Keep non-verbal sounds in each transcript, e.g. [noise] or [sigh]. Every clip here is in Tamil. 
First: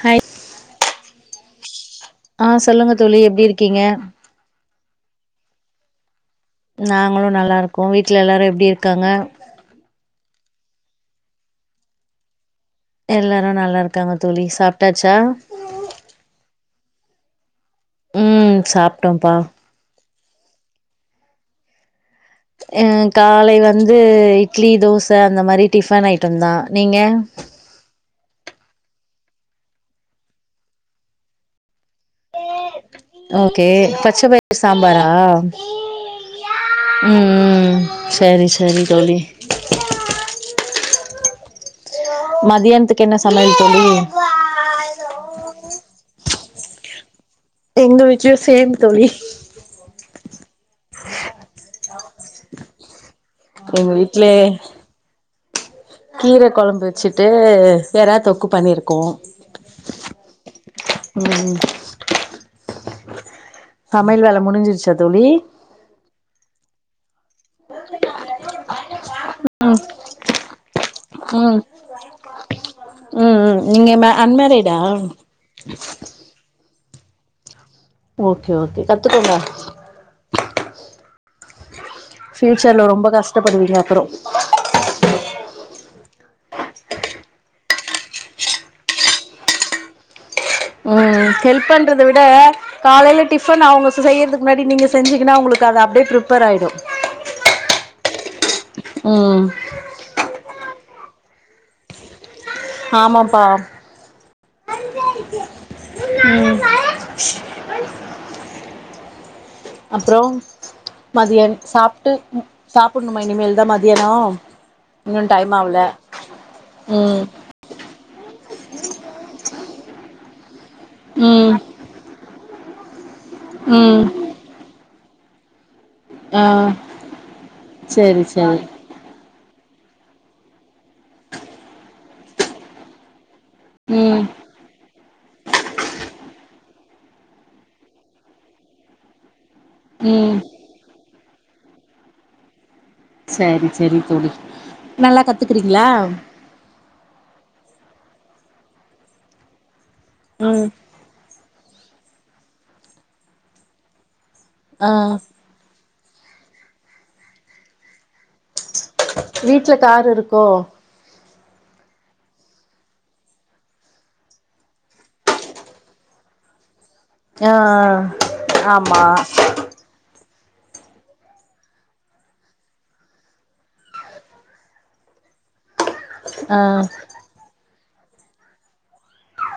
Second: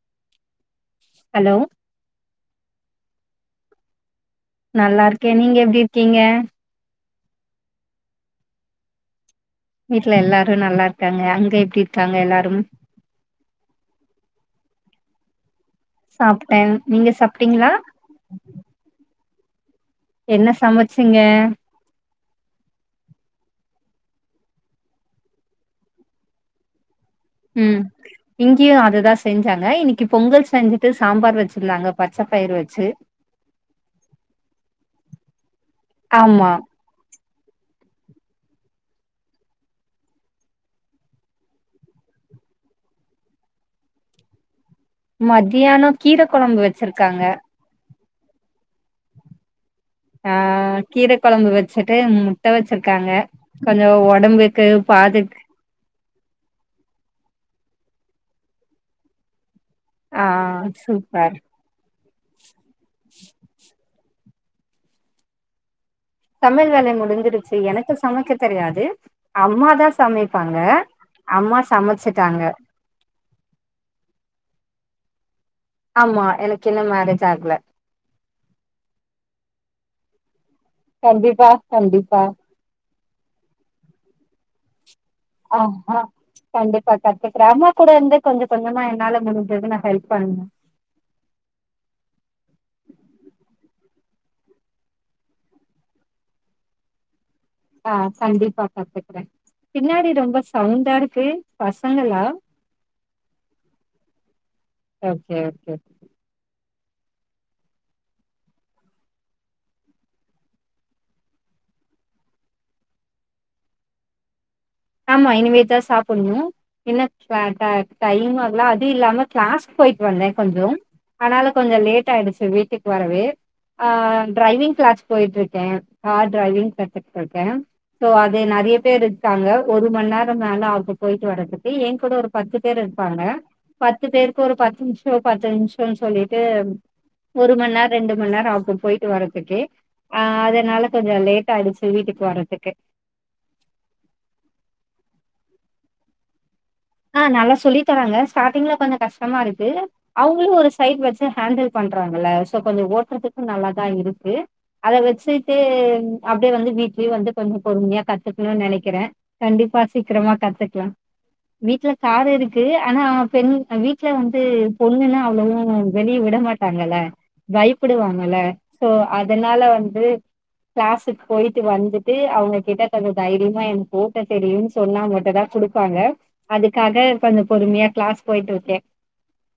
ஹாய் ஹலோ ஆ சொல்லுங்க தோழி எப்படி இருக்கீங்க நல்லா இருக்கேன் நீங்க எப்படி இருக்கீங்க நாங்களும் நல்லா இருக்கோம் வீட்ல எல்லாரும் எப்படி இருக்காங்க வீட்ல எல்லாரும் நல்லா இருக்காங்க அங்க எப்படி இருக்காங்க எல்லாரும் எல்லாரும் நல்லா இருக்காங்க தோழி சாப்ட்டாச்சா சாப்ட்டேன் நீங்க சாப்ட்டீங்களா ம் சாப்ட்டோம்ப்பா என்ன சமைச்சிங்க ஆ காலை வந்து இட்லி தோசை அந்த மாரி டிஃபன் ஐட்டம் தான் நீங்க ம் இங்க முக்கியும் அததுதான் செஞ்சாங்க இன்னைக்கு பொங்கல் செஞ்சிட்டு சாம்பார் வச்சிருலாங்க பச்சை பயிரூ வச்சு ஓகே பச்ச பயிறு சாம்பாரா ஆமா ம் ம் ம் சரி சரி தோழி மதியத்துக்கு என்ன சமயல் தோழி மத்தியானம் கீர குழம்பு வச்சிருக்காங்க எங்க வீட்லயும் சேம் தோழி ஆ கீர குழம்பு வச்சுட்டு முட்டை வச்சிருக்காங்க எங்க கொஞ்சம் உடம்புக்கு பாது கீரை குலம்பு வச்சுட்டு எராதொக்கு பண்ணிருக்கோம் ஆ சூப்பர் சமையல் வேலை முடிஞ்சிருச்சா தோழி சமயல் வேலை முடிஞ்சிருச்சு எனக்கு சமைக்க தெரியாது அம்மாதான் சமைப்பாங்க ம் அம்மா சமைச்சுட்டாங்க ம் ம் நீங்க அன்மேரிடா ஆமா எனக்கு என்னம [unintelligible] ஓகே ஓகே கத்துக்கோங்க கண்டிப்பா கண்டிப்பா ஃபியூச்சர்ல ரொம்ப கஷ்டப்படுவீங்க அப்பறோ [unintelligible] ஆஹஹா கண்டிப்பா கத்துக்கிர அம்மா கூட வந்து கொஞ்சம் கொஞ்சமா என்னால முடிஞ்சது நான் ஹெல்ப் பண் உம் ஹெல்ப் பண்றத விட காலைல டிஃபன் அவங்க செய்கிறதுக்கு முன்னாடி நீங்கள் செஞ்சிங்கன்னா உங்களுக்கு அது அப்படியே ப்ரிப்பேர் ஆயிடும் ஆஹ் கண்டிப்பா கத்துக்கறேன் ம் பின்னாடி ரொம்ப சவுண்டா இரு க்கு பசங்களா ஆமாப்பா ஓகே ஓகே உம் [unintelligible] அப்பறோ மதியாம் சாப்ட்டு சாப்படணுமா இனிமேல் தான் மதியானோ இன்னு ஆமா டைம் ஆவல இனிமேட்தான் சாப்பிடணும் என்ன ம் டை டை ம் அது இல்லாம கிளாஸ் போயிட்டு வந்தேன் கொஞ்சோ ஆனால ம் கொஞ்சோ லேட் ஆயிடுச்சு வீட்டுக்கு வரவே ம் அஹ் ட்ரைவிங் கிளாஸ் போயிட்டு இருக்கேன் கார் ஆ டிரைவிங் கத்துகிட்டுருக்கேன் சோ சேரி அது சேரி நெறைய பேர் இருக்காங்க ஒரு மண் நேரம் தானடா போயிட்டு வாட குட்டி என் கூட ஒரு பத்து பேரு இருப்பாங்க பத்து ம் பேருக்கு ஒரு பத்து பத்து நிமிஷம்னு சொல்லிட்டு ஒரு மண் நேரோ ரெண்டு மண் நேரோ அகும் போயிட்டு வரறதுக்கு ம் ஆஹ் அதனால கொஞ்சம் லேட் ஆயிடுச்சு வீட்டுக்கு வர்றதுக்கு செரி செரி தோழி நல்ல கத்துக்குறீங்களா ஆஹ் நல்லா சொல்லி தராங்க ஸ்டார்ட்டிங்ல கொஞ்சோ கஷ்டமா இருக்கு அவ்ங்ளு ம் ஒரு சைட் வச்ச ஹேண்டில் பண்றாங்கல சோ கொஞ்சோ ஓட்றதுக்கு நல்லாதா இருக்கு ஆ அத வெச்சிட்டு அப்டியே வந்து வீ்ட்லயே வந்து கொஞ்சோ பொரும்யா கத்துக்ணுன் நென கிறே வீட்ல கண்டிப்பா கார் சீக்ரமா இருக்கோ கத்துக்லா வீட்டு்ல கார் இருக்கு ஆனா பெண் வீட்ல வந்து பொண்ணுன்னா அவ்ளவு வெளிய விட மாட்டாங்கல ஆ பயப்புடுவாங்கல சோ ஆமா அதனால வந்து கிளாஸ்க்கு போயிட்டு வந்துட்டு அவுங்க கிட்ட தந்த தைரியமா எனக் கூட்ட தெரியுன் சொன்னா மட்டுதா குடுப்பாங்க ஆ அதுக்காக கொஞ்சோ பொறும்யா கிளாஸ் போய்ட் ருக்கே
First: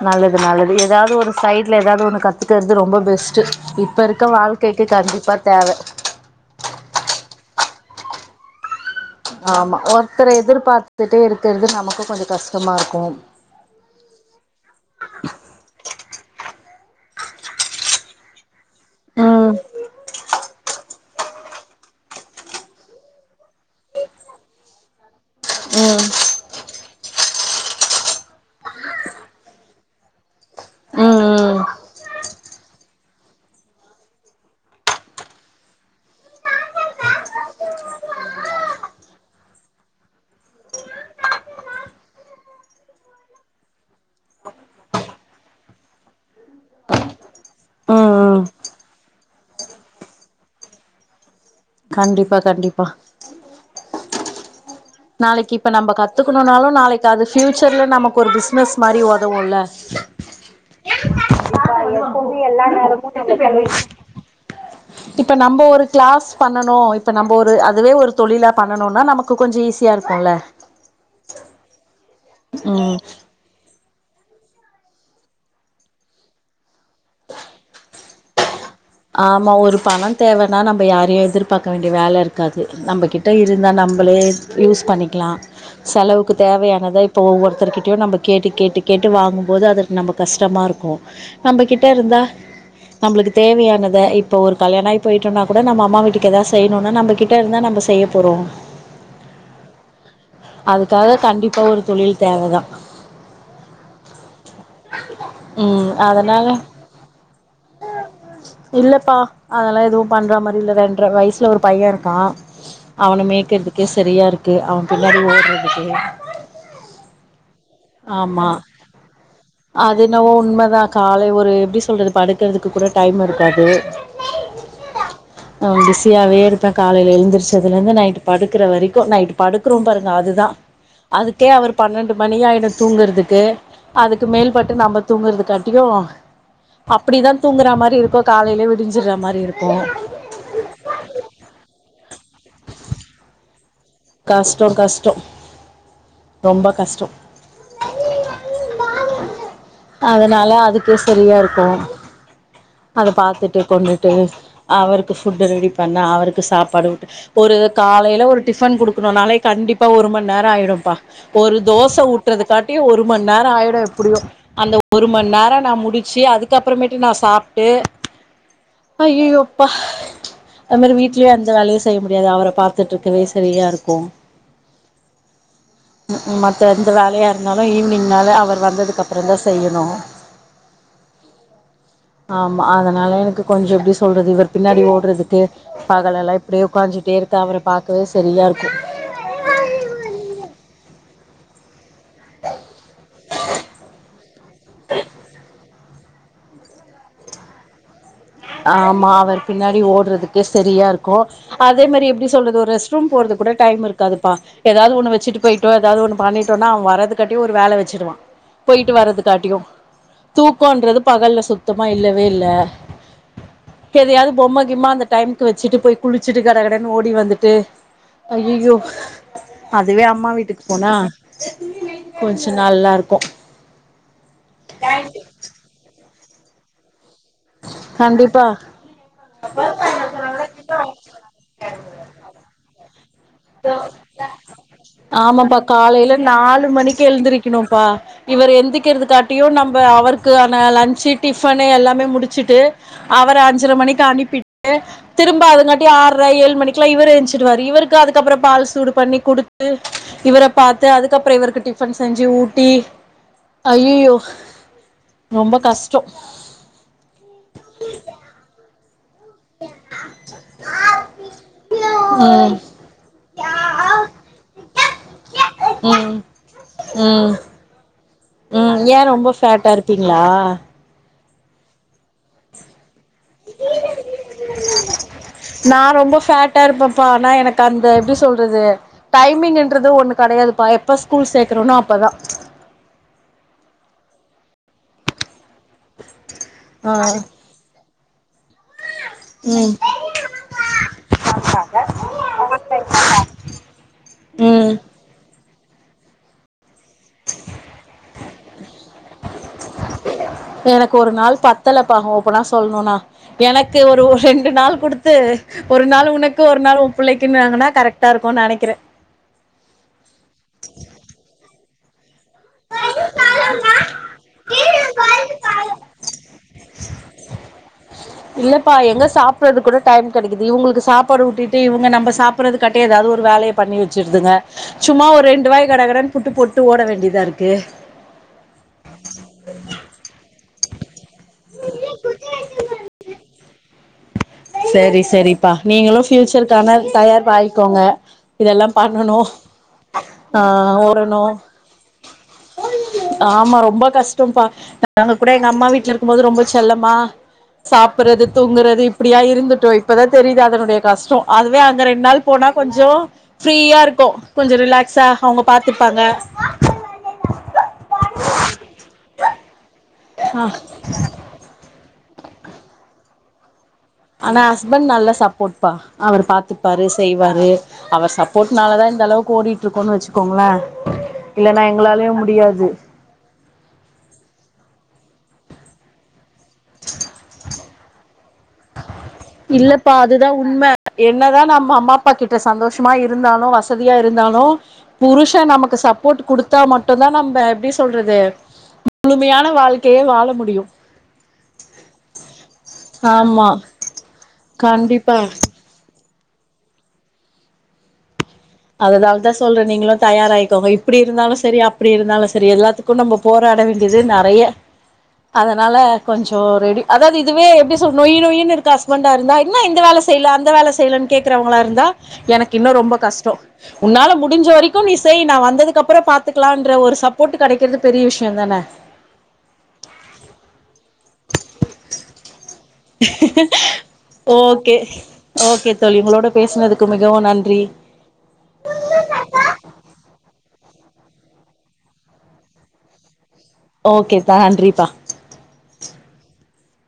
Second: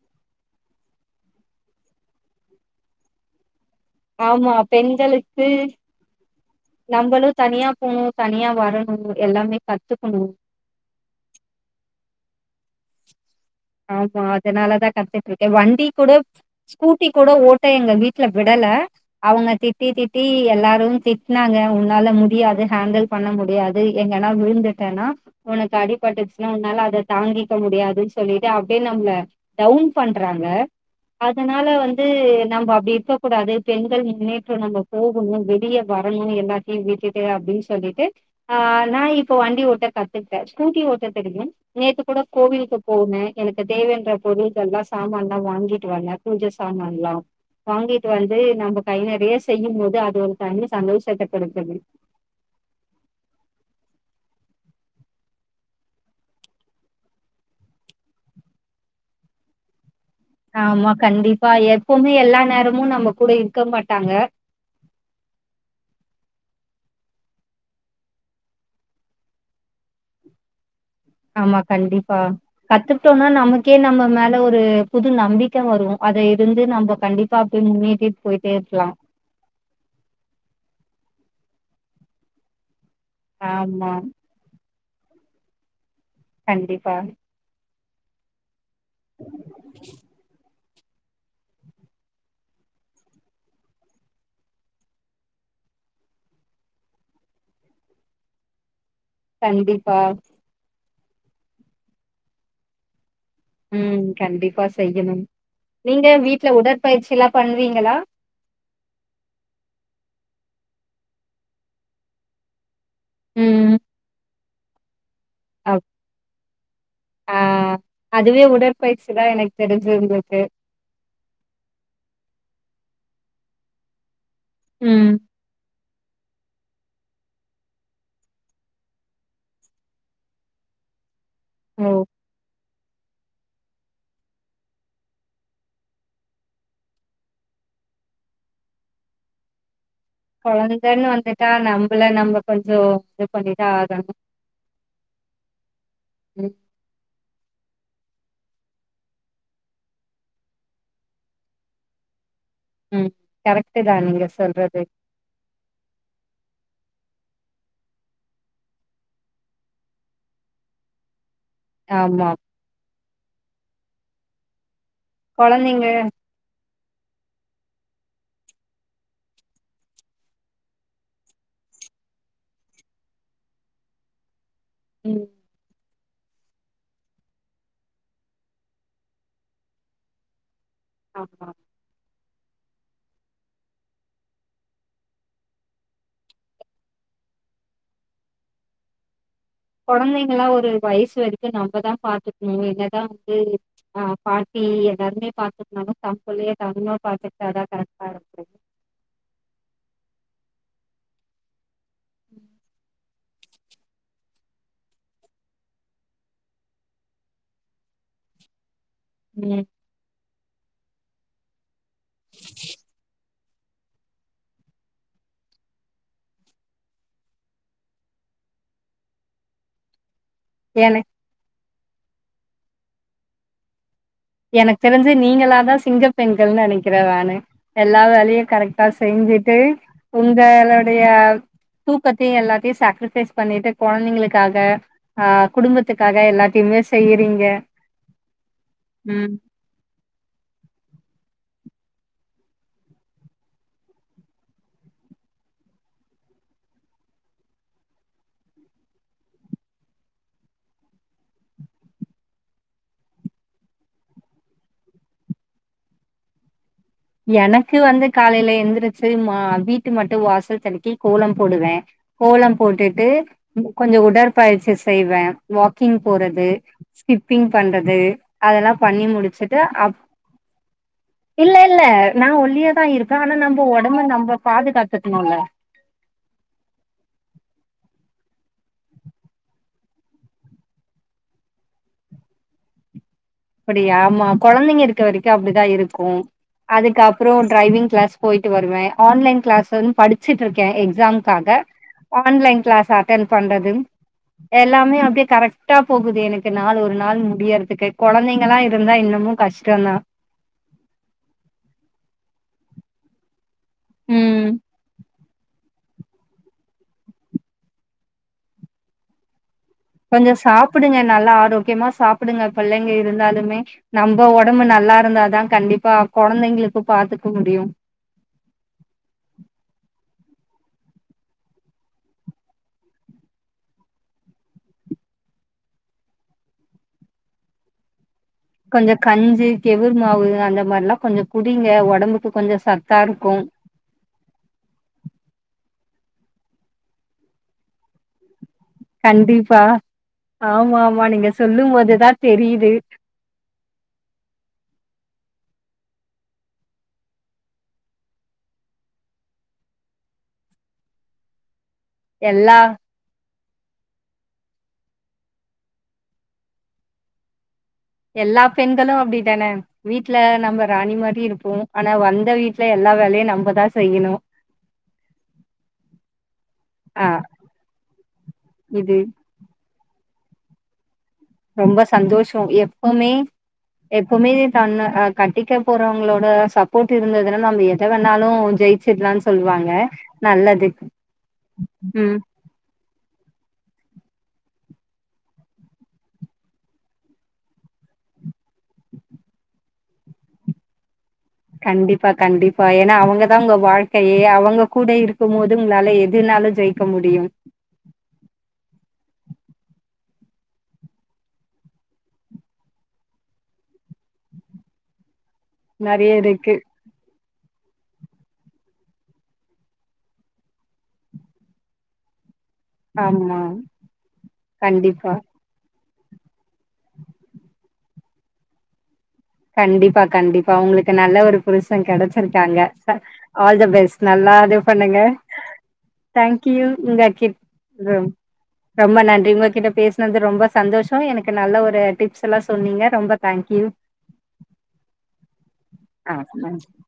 நல்லது நல்லது ஏதாவது ஒரு சைட்ல ஏதாவது ஒன்னு கத்துக்கற்து ரொம்ப பெஸ்ட் இப்ப ருக்க ஆமா வாழ்க்கைக்கு கண்டிப்பா தேவ நம்பளு தனியா போணு தனியா வரனு ஆமா ஒருத்தர எதிர்பாத்துட்டே ருக்கிறது நமக்கு கொஞ்சோ கஷ் த்துமா ருக்கு ஆமா அதனாலதா கத்துட்ருக்கே வண்டி கூட ஸ்கூட்டி குட ஓட்ட எங்க வீட்ல விடல அவுங்க ம் திட்டி திட்டி எல்லாரு திட் நாங்க உன்னால முடியாது ஹேண்டில் பண்ண முடியாது எங்கனா விழுந்துட்டேன்னா ஒனக் ம் ம் அடிபட்டுச் என்னால அத தாங்கிக்க முடியாதுன் சொ சொல்லிட்டு அப்டியே நம்ள டௌன் பண்றாங்க ம் ம் அதனால வந்து நம்ம அப்டி ருக்க குடாது பெண்கள் முன்னேற்றம் நம்ம போகுணு வெளிய வரணு எல்லாத்தயு விட்டுட்டு அப்டின் சொல்லிட்டு அஹ் நா இப்ப வண்டி ஓட்ட கத்துக்ட்டே ஸ்கூட்டி ஓட்ட தெரியு நேத்து குட கோவில்க்கு போனே எனக்கு தேவன்ற பொருள்கல்லா சாமான்ல்லா வாங்கிட்டு வந்தே பூஜ சாமான் லா வாங்கிட்டு வந்து ம் நம்ம கை நெறய செய்யு போது அது ஒரு தனி சந்தோஷ்த்த கண்டிப்பா கண்டிப்பா நாளக்கி ப்ப நம்ப கத்துக்கணுனாலு நாளக் அது ஃபியூச்சர்ல நமக் கொரு பிசினஸ் மாரி ஒதவுல்ல ஆமா கண்டிப்பா ஏ எல்லா நேரமு மாட்டாங்க இப்ப நம்ப ஒரு கிளாஸ் பண்ணனு இப்ப நம்ப ஒரு அதுவே ஒரு தொழிலா பண்ணுனோம்னா நமக்கு கொஞ்சோ ஈஸ்யா ருக்குல்ல ஆமா கண்டிப்பா கத்துக்ட்டோம்னா நமக் க்கே நம்ம மேல ஒரு புது நம்பிக்க வரு அத இருந்து நம்ப கண்டிப்பா அப்டியே முன்னேர்ட்டே போய்ட்டே ருப் ஆமா ஒரு பணோ தேவனா நம்ப யாரயு எதிர்பாக்க வேண்டிய வேல ருக்காது நம்பகிட்ட இருந்தா ஆமா. நம்பளே யூஸ் பண்ணிக்லா செலவுக்கு கண்டிப்பா, தேவயானத இப்ப ஒவ்வொருத்தர்க்கிட் நம்ப கேட்டு கேட்டு கேட்டு வாங்கும்போது அதுக்கு நம்பம கஷ்டமாக இருக்கும். நம்மகிட்ட இருந்தா நம்மளுக்கு தேவையான. யானத இப்போ ஒரு கல்யாண ஆகி போயிட்டோன்னா கூட நம்ம அம்மா வீட்டுக்கு எதாவது செய்யணும்னா நம்ம கிட்ட இருந்தால் நம்ம செய்ய போறோம். கண்டிப்பா. அதுக்காக கண்டிப்பா ஒரு தொழில் தேவைதான். உஹம் கண்டிப்பா செய்யனும். ம் நீங்க வீட்டுல அதனால உடற்பயிற்சி எல்லாம் பண்ணுவீங்களா. இல்லப்பா அதெல்லாம் எதுவும் பண்ற மாதிரி இல்ல ரெண்ர வயசுல ஒரு பையன் இருக்கா. அவனை ம். மேட்கறதுக்கே சரியா இருக்கு. க்கு அவ. பின்னாடியே அப் ஓடுறதுக்கு. ஆ. அதுவே ஆமா உடற்பயிற்சி தான் எனக்கு தெரிஞ்சு அது என்னவோ உங்களுக்கு. உண்மைதா காலை ஒரு எப்டி சொல்றது படுக்குற. அதுக்கு கூட டைம் இருக்காது. ம். உ மிஸ் பிசியாவே இருப்பே காலையில எழுந்திரச்சதுல இருந்து நைட் படுக்கற வரைக்கும் நைட் படுக்குறேம் பாருங்க அதுதா அதுக்கே அவர் ஓ! பன்னெண்டு மணி ஆயிடு. தூங்குறதுக்கு அதுக்கு மேல்பட்டு நம்ம தூங்குறதுக்காட்டியு அப்டிதா தூங்குற மாரி இருக்கோ காலையில விடிஞ்சிடுற மாரி இருக்கோ கொழந்தன்னு வந்துட்டா நம்மள நம்ம கொஞ்சோ இது பண்ணி. கஷ்டோ கஷ்டோ ம். ரொம்ப கஷ்டோ அதனால அதுக்கே சரியா இருக்கோ. அத ம். பாத்துட்டு கரெக்ட்டு தான் கொண்டுட்டு நீங்க சொல்றது. அவருக்கு ஃபுட் ரெடி பண்ண அவருக்கு சாப் படவுட்டு ஒரு காலையில ஒரு டிஃபன் குடு நாலே கண்டிப்பா ஒரு மணி நேரோ ஆயிடும்பா. ஒரு தோச ஆமா. ஊட்டுறது காட்டியு ஒரு மணி நேரோ ஆயிடு எப்டியு அந்த ஒர் ஒரு மணி நேரோ நா குழந்தைங்க முடிச்சு அதுக்கப் அப்புறமேட்டு நா சாப்புட்டு ஐய்ஐய்யோப்பா அது மாரி வீட்லயு எந்த வேலையு செய்ய முடியாது அவர பாத்துட்டுருக்கவே சரியா இருக் கு. உம். க்உம் மத்த எந்த வேலையா இருந்தாலு ஈவினிங்மேல அவர் வந்ததுக்கு அப்புறம் தா செய்யணு ஆமா. ஆமா அதனால எனக்கு கொஞ்சோ எப்டி சொல்றது இவர் பின்னாடி ஓடுறதுக்கு பகலெல்லா இப்டியே உக்காஞ்சிட்டே இருக்க அவர பாக்கவே சரியா இருக். [unintelligible] கொழந்தைங்கல்லா ஒரு வயசு வரைக்கும் நம்மதா பாத்துக்கணு என்னதா வந்து ஹ பாட்டி எல்லாருமே பாத்து நம்ம தம்புள்ளயே நம்மலே பாத்துக்கிட்டாதா கரெக்டா இருக்கும். ஆமா அவர் பின்னாடி ஓடுறதுக்கே சரியா இருக்கோ அதே மாரி எப்டி சொல்றது ஒரு ரெஸ்ட்ரூம் போறது. கூட டைம் இருக்காதுப்பா ஏதாவது ஒண்ணு வெச்சுட்டு போயிட்டோ ஏதாவது ஒண்ணு பண்ணிட்டோனா அவே வர்றது காட்டியோ ஒரு வேல வெச்சுடுவான் போயிட்டு வர்றது காட்டியு ம் தூக்கன்றது பகல்ல சுத் சுத்தமா இல்லவே இல்ல எதையாது பொம்ம கிம்மா அந்த டைமுக்கு வெச்சுட்டு போய் குளிச்சுட்டு கட கடன்னு ஓடி வந்துட்டு ஐயியோ அதுவே அம்மா வீட் வீட்டுக்கு போனா என கொஞ்சோ நல்லா இருக்கும் எனக்கு தெரிஞ்சு நீங்களாதா சிங்க பெண்கள்னு நெனைக்கிற நானு எல்லா வேலையு கண்டிப்பா கரெக்டா செஞ்சுட்டு உங்க ளுடைய தூக்கத்தையு எல்லாத்தையு சாக்கரிஃபைஸ் பண்ணிட்டு கொழந்தைங்களுக்காக அ ஆமாப்பா காலையில குடும்பத்துக்காக நாலு எல்லாத்தையுமே மணிக்கு செய்யுறீங்க இதுக்காட்டியோ நம்ப அவருக்கான லன்ஞ்சு டிஃபன் எல்லாமே முடித் ச்சிட்டு அவர அஞ்சர மணிக்கு அனுப்பிட்டு திரும்ப அதுங்காட்டி ஆறர ஏழு மணிக்குலா இவரு ஏஞ்சிடுவாரு இவருக்கு அதுக்கப்புறோ பால் சூடு பண்ணி குடுத்து இவர பாத்து அதுக்கப்புறோ இவருக்கு டிஃபன் செஞ்சு ஊட்டி ஐயய்யோ ரொம்ப கஷ்டோ எனக்கு வந்து காலைல எந்துரு சரிமா வீட்டு மட்டோ வாசல் தலக்கி கோலம் போடுவ ம் கோலம் போட்டுட்டு கொஞ்சோ உடற்பயிற்சி செய்வ வாக்கிங் ம் போறது ம் ஸ்கிப்பிங் பண்றது அதெல்லா ம் பண்ணி ஏன் ரொம்ப முடிச்சுட்டு ஃபேட்டா அப் இருப்பீங்களா இல்ல இல்ல நா ஒல்லியா தா இருப் நா ரொம்ப ஃபேட்டா இருப்பேன்ப்பா ஆனா எனக்கு அந்த எப்டி சொ சொல்றது டைமிங் என்றது ஒண்ணு கடையாது பா எப்ப ஸ்கூல் சேர்க்கறோனோ அப்பதா அப்படியா ஆமா கொழந்தைங்க இருக்க வரைக்கோ அப்டிதா இருக்கோ ஆ அதுக்க அப்புறோ ட்ரைவிங் கிளாஸ் போய் வருவே ஆன்லைன் கிளாஸு ம் வந் படிச்சுட்டு இருக்க எக்ஸாம்காக ஆன் லைன் கிளாஸ் அட்டன் பண்றது ம் எல்லாமே அப்டியே கரக்ட் கரக்டா போகுது எனக்கு நாலு ஒரு நாள் முடியறதுக்கு கொழந்தைங்களா இருந்தா இன்னமு கஷ்டோந்தா ப்பனா சொல்ணும்னா எனக்கு ஒரு ம் ரெண்டு நாள் குடுத்து ஒரு நாள் உனக்கு ஒரு நாள் உ பிள்ளைக்குன்னாங்கனா கரெக்ட்டா இருக்கோ நெனைக்குற கொஞ்சோ சாப்புடுங்க நல்லா ஆரோக்கியமா சாப் ப்படுங்க பிள்ளைங்க இருந்தாலுமே நம்ம ஒடம்பு நல்லா இருந்தாதா கண்டிப்பா கொழந்தைங்களுக்கு பாத்துக்க முடியு இல்லப்பா எங்க சாப்பிறது கூட டைம் கிடைக்குது இவுங்குளுக்கு சாப்பாடு ஊட்டிட்டு இவுங்க நம்ம சாப்பிறதுக்காட்டியோ ஏதாவது ஒரு வேலைய பண்ணி வெச்சிருதுங்க சும்மா ஒரு ரெண்டு வாய் கட கடனு புட்டு போட்டு ஓட வேண்டியதா இருக்கு கொஞ்சோ கஞ்சு கெவுரு மாவு அந்த மார்லா கொஞ்சோ குடிங்க ஒடம்புக்கு கொஞ்சோ சத்தா இருக்கோ சரி சரிப்பா நீங்களோ ஃபியூச்சருக்கான தயார்ஆயிக்கோங்க இதெல்லா பண்ணணோ கண்டிப்பா ஆ ஆமா ஆமா ஓரணோ நீங்க சொல்லும் போதுதா தெரியுது ஆமா ரொம்ப கஷ்டோ பா நாங்க கூட நம்ம வீட்ல இருக்கும்போது ரொம்ப செல்லமா சாப்றது தூங்குறது இப் அப்படியா இருந்துட்டோ இப்பதா தெரியுது அதனுடைய கஷ்டோ அது வே அங்க ரெண் நாள் போனா எல்லா கொஞ்சோ ஃப்ரீயா இருக்கோ கொஞ்சோ ரிலாக்ஸா அவுங்க பாத்துப்பாங்க எல்லா பெண்களு அப்டிதானே வீட்ல ஆ நம்ம ராணி மாரி இருப்போ ஆனா வந் த வீட்ல எல்லா வேலையு நம்பதா செ ஆனா ஹஸ்பண்ட் நல்ல சப்போட் பா அவரு பாத்துப்பாரு ஆ செய்வாரு அவர் சப்போர்ட்னாலதா இது இந்த அளவுக்கு ஓடிட்ருக்கோன்னு வச்சுக் கோங்கள ரொம்ப சந்தோஷ எப்போமே எப்போமே தன்ன அக் கட்டிக்க போறவங்களோட ஸ் சப்போர்ட் இருந்ததுன நம்ம எத வேணாலு ஜெய்ப் இல்லப்பா அதுதா உண்ம என்னதா நம்ம அம்மா அப்பா ம் கிட்ட சந்தோஷமா இருந்தாலு வச ததியா இருந்தாலு புருஷ நமக்கு சப்போர்ட் குடுத்தா மட்டுந்தா நம்ப எப்டி சொல்றது முழுமையான வாழ்க்கையே வாழ முடியு கண்டிப்பா கண்டிப்பா ஏன்னா அவங்க தா ஆமா உங்க வாழ்க் கையே அவங்க கூட கண்டிப்பா இருக்கு போது உங்களால எதுனாலு ஜெய்க்க முடியு அதனாலதா சொல்றே நீங்களு தயாராய்க்கோங்க இப்டி இருந்தாலு சரி அப்டி இருந்தாலு சரி எல்லாத்துக்கு நம்ம போராட வேண்டியது நெறைய அதனால நெறைய கொஞ்சோ இருக்கு ரெடி அதாவது இதுவே ப்டி சொல்னு நொய்யி நொய்யின்னு இருக்க ஹஸ்பண்டா இருந்தா இன்னு இங்க வேல செய்ல அந்த வேல செய்லனு கேக்குறவங்களா இருந்தா எனக் இன்னு ரொம்ப கஷ்டோ ஆமா உன்னால முடிஞ்ச வரைக்கும் நீ கண்டிப்பா செய் நா வந்ததுக் கப்புறோ பாத்துக் கலான்ற ஒரு சப்போட்டு கெடைக்கறதுக் பெரிய விஷ்யந்தான கண்டிப்பா கண்டிப்பா உங்களுக்கு நல்ல ஒரு புருஷ கெடைச்சிருக் காங்க [unintelligible] ஆல் த பெஸ்ட் நல்லா இது ஓகே பண்ணுங்க ஓகே தோழி உங்களோட தேங்க் யூ பேசுனதுக்கு மிகவு உங்ககிட் நன்றி ரொம் ரொம்ப நன்றி உங்க கிட்ட பேசினது ரொம்பஸ் சந்தோஷோ எனக்கு நல்ல ஒரு டிப்ஸ் எல்லா சொன்னீங்க ரொம்பத் தேங்க்யூ. த நன்றிப்பா ஆ, [unintelligible]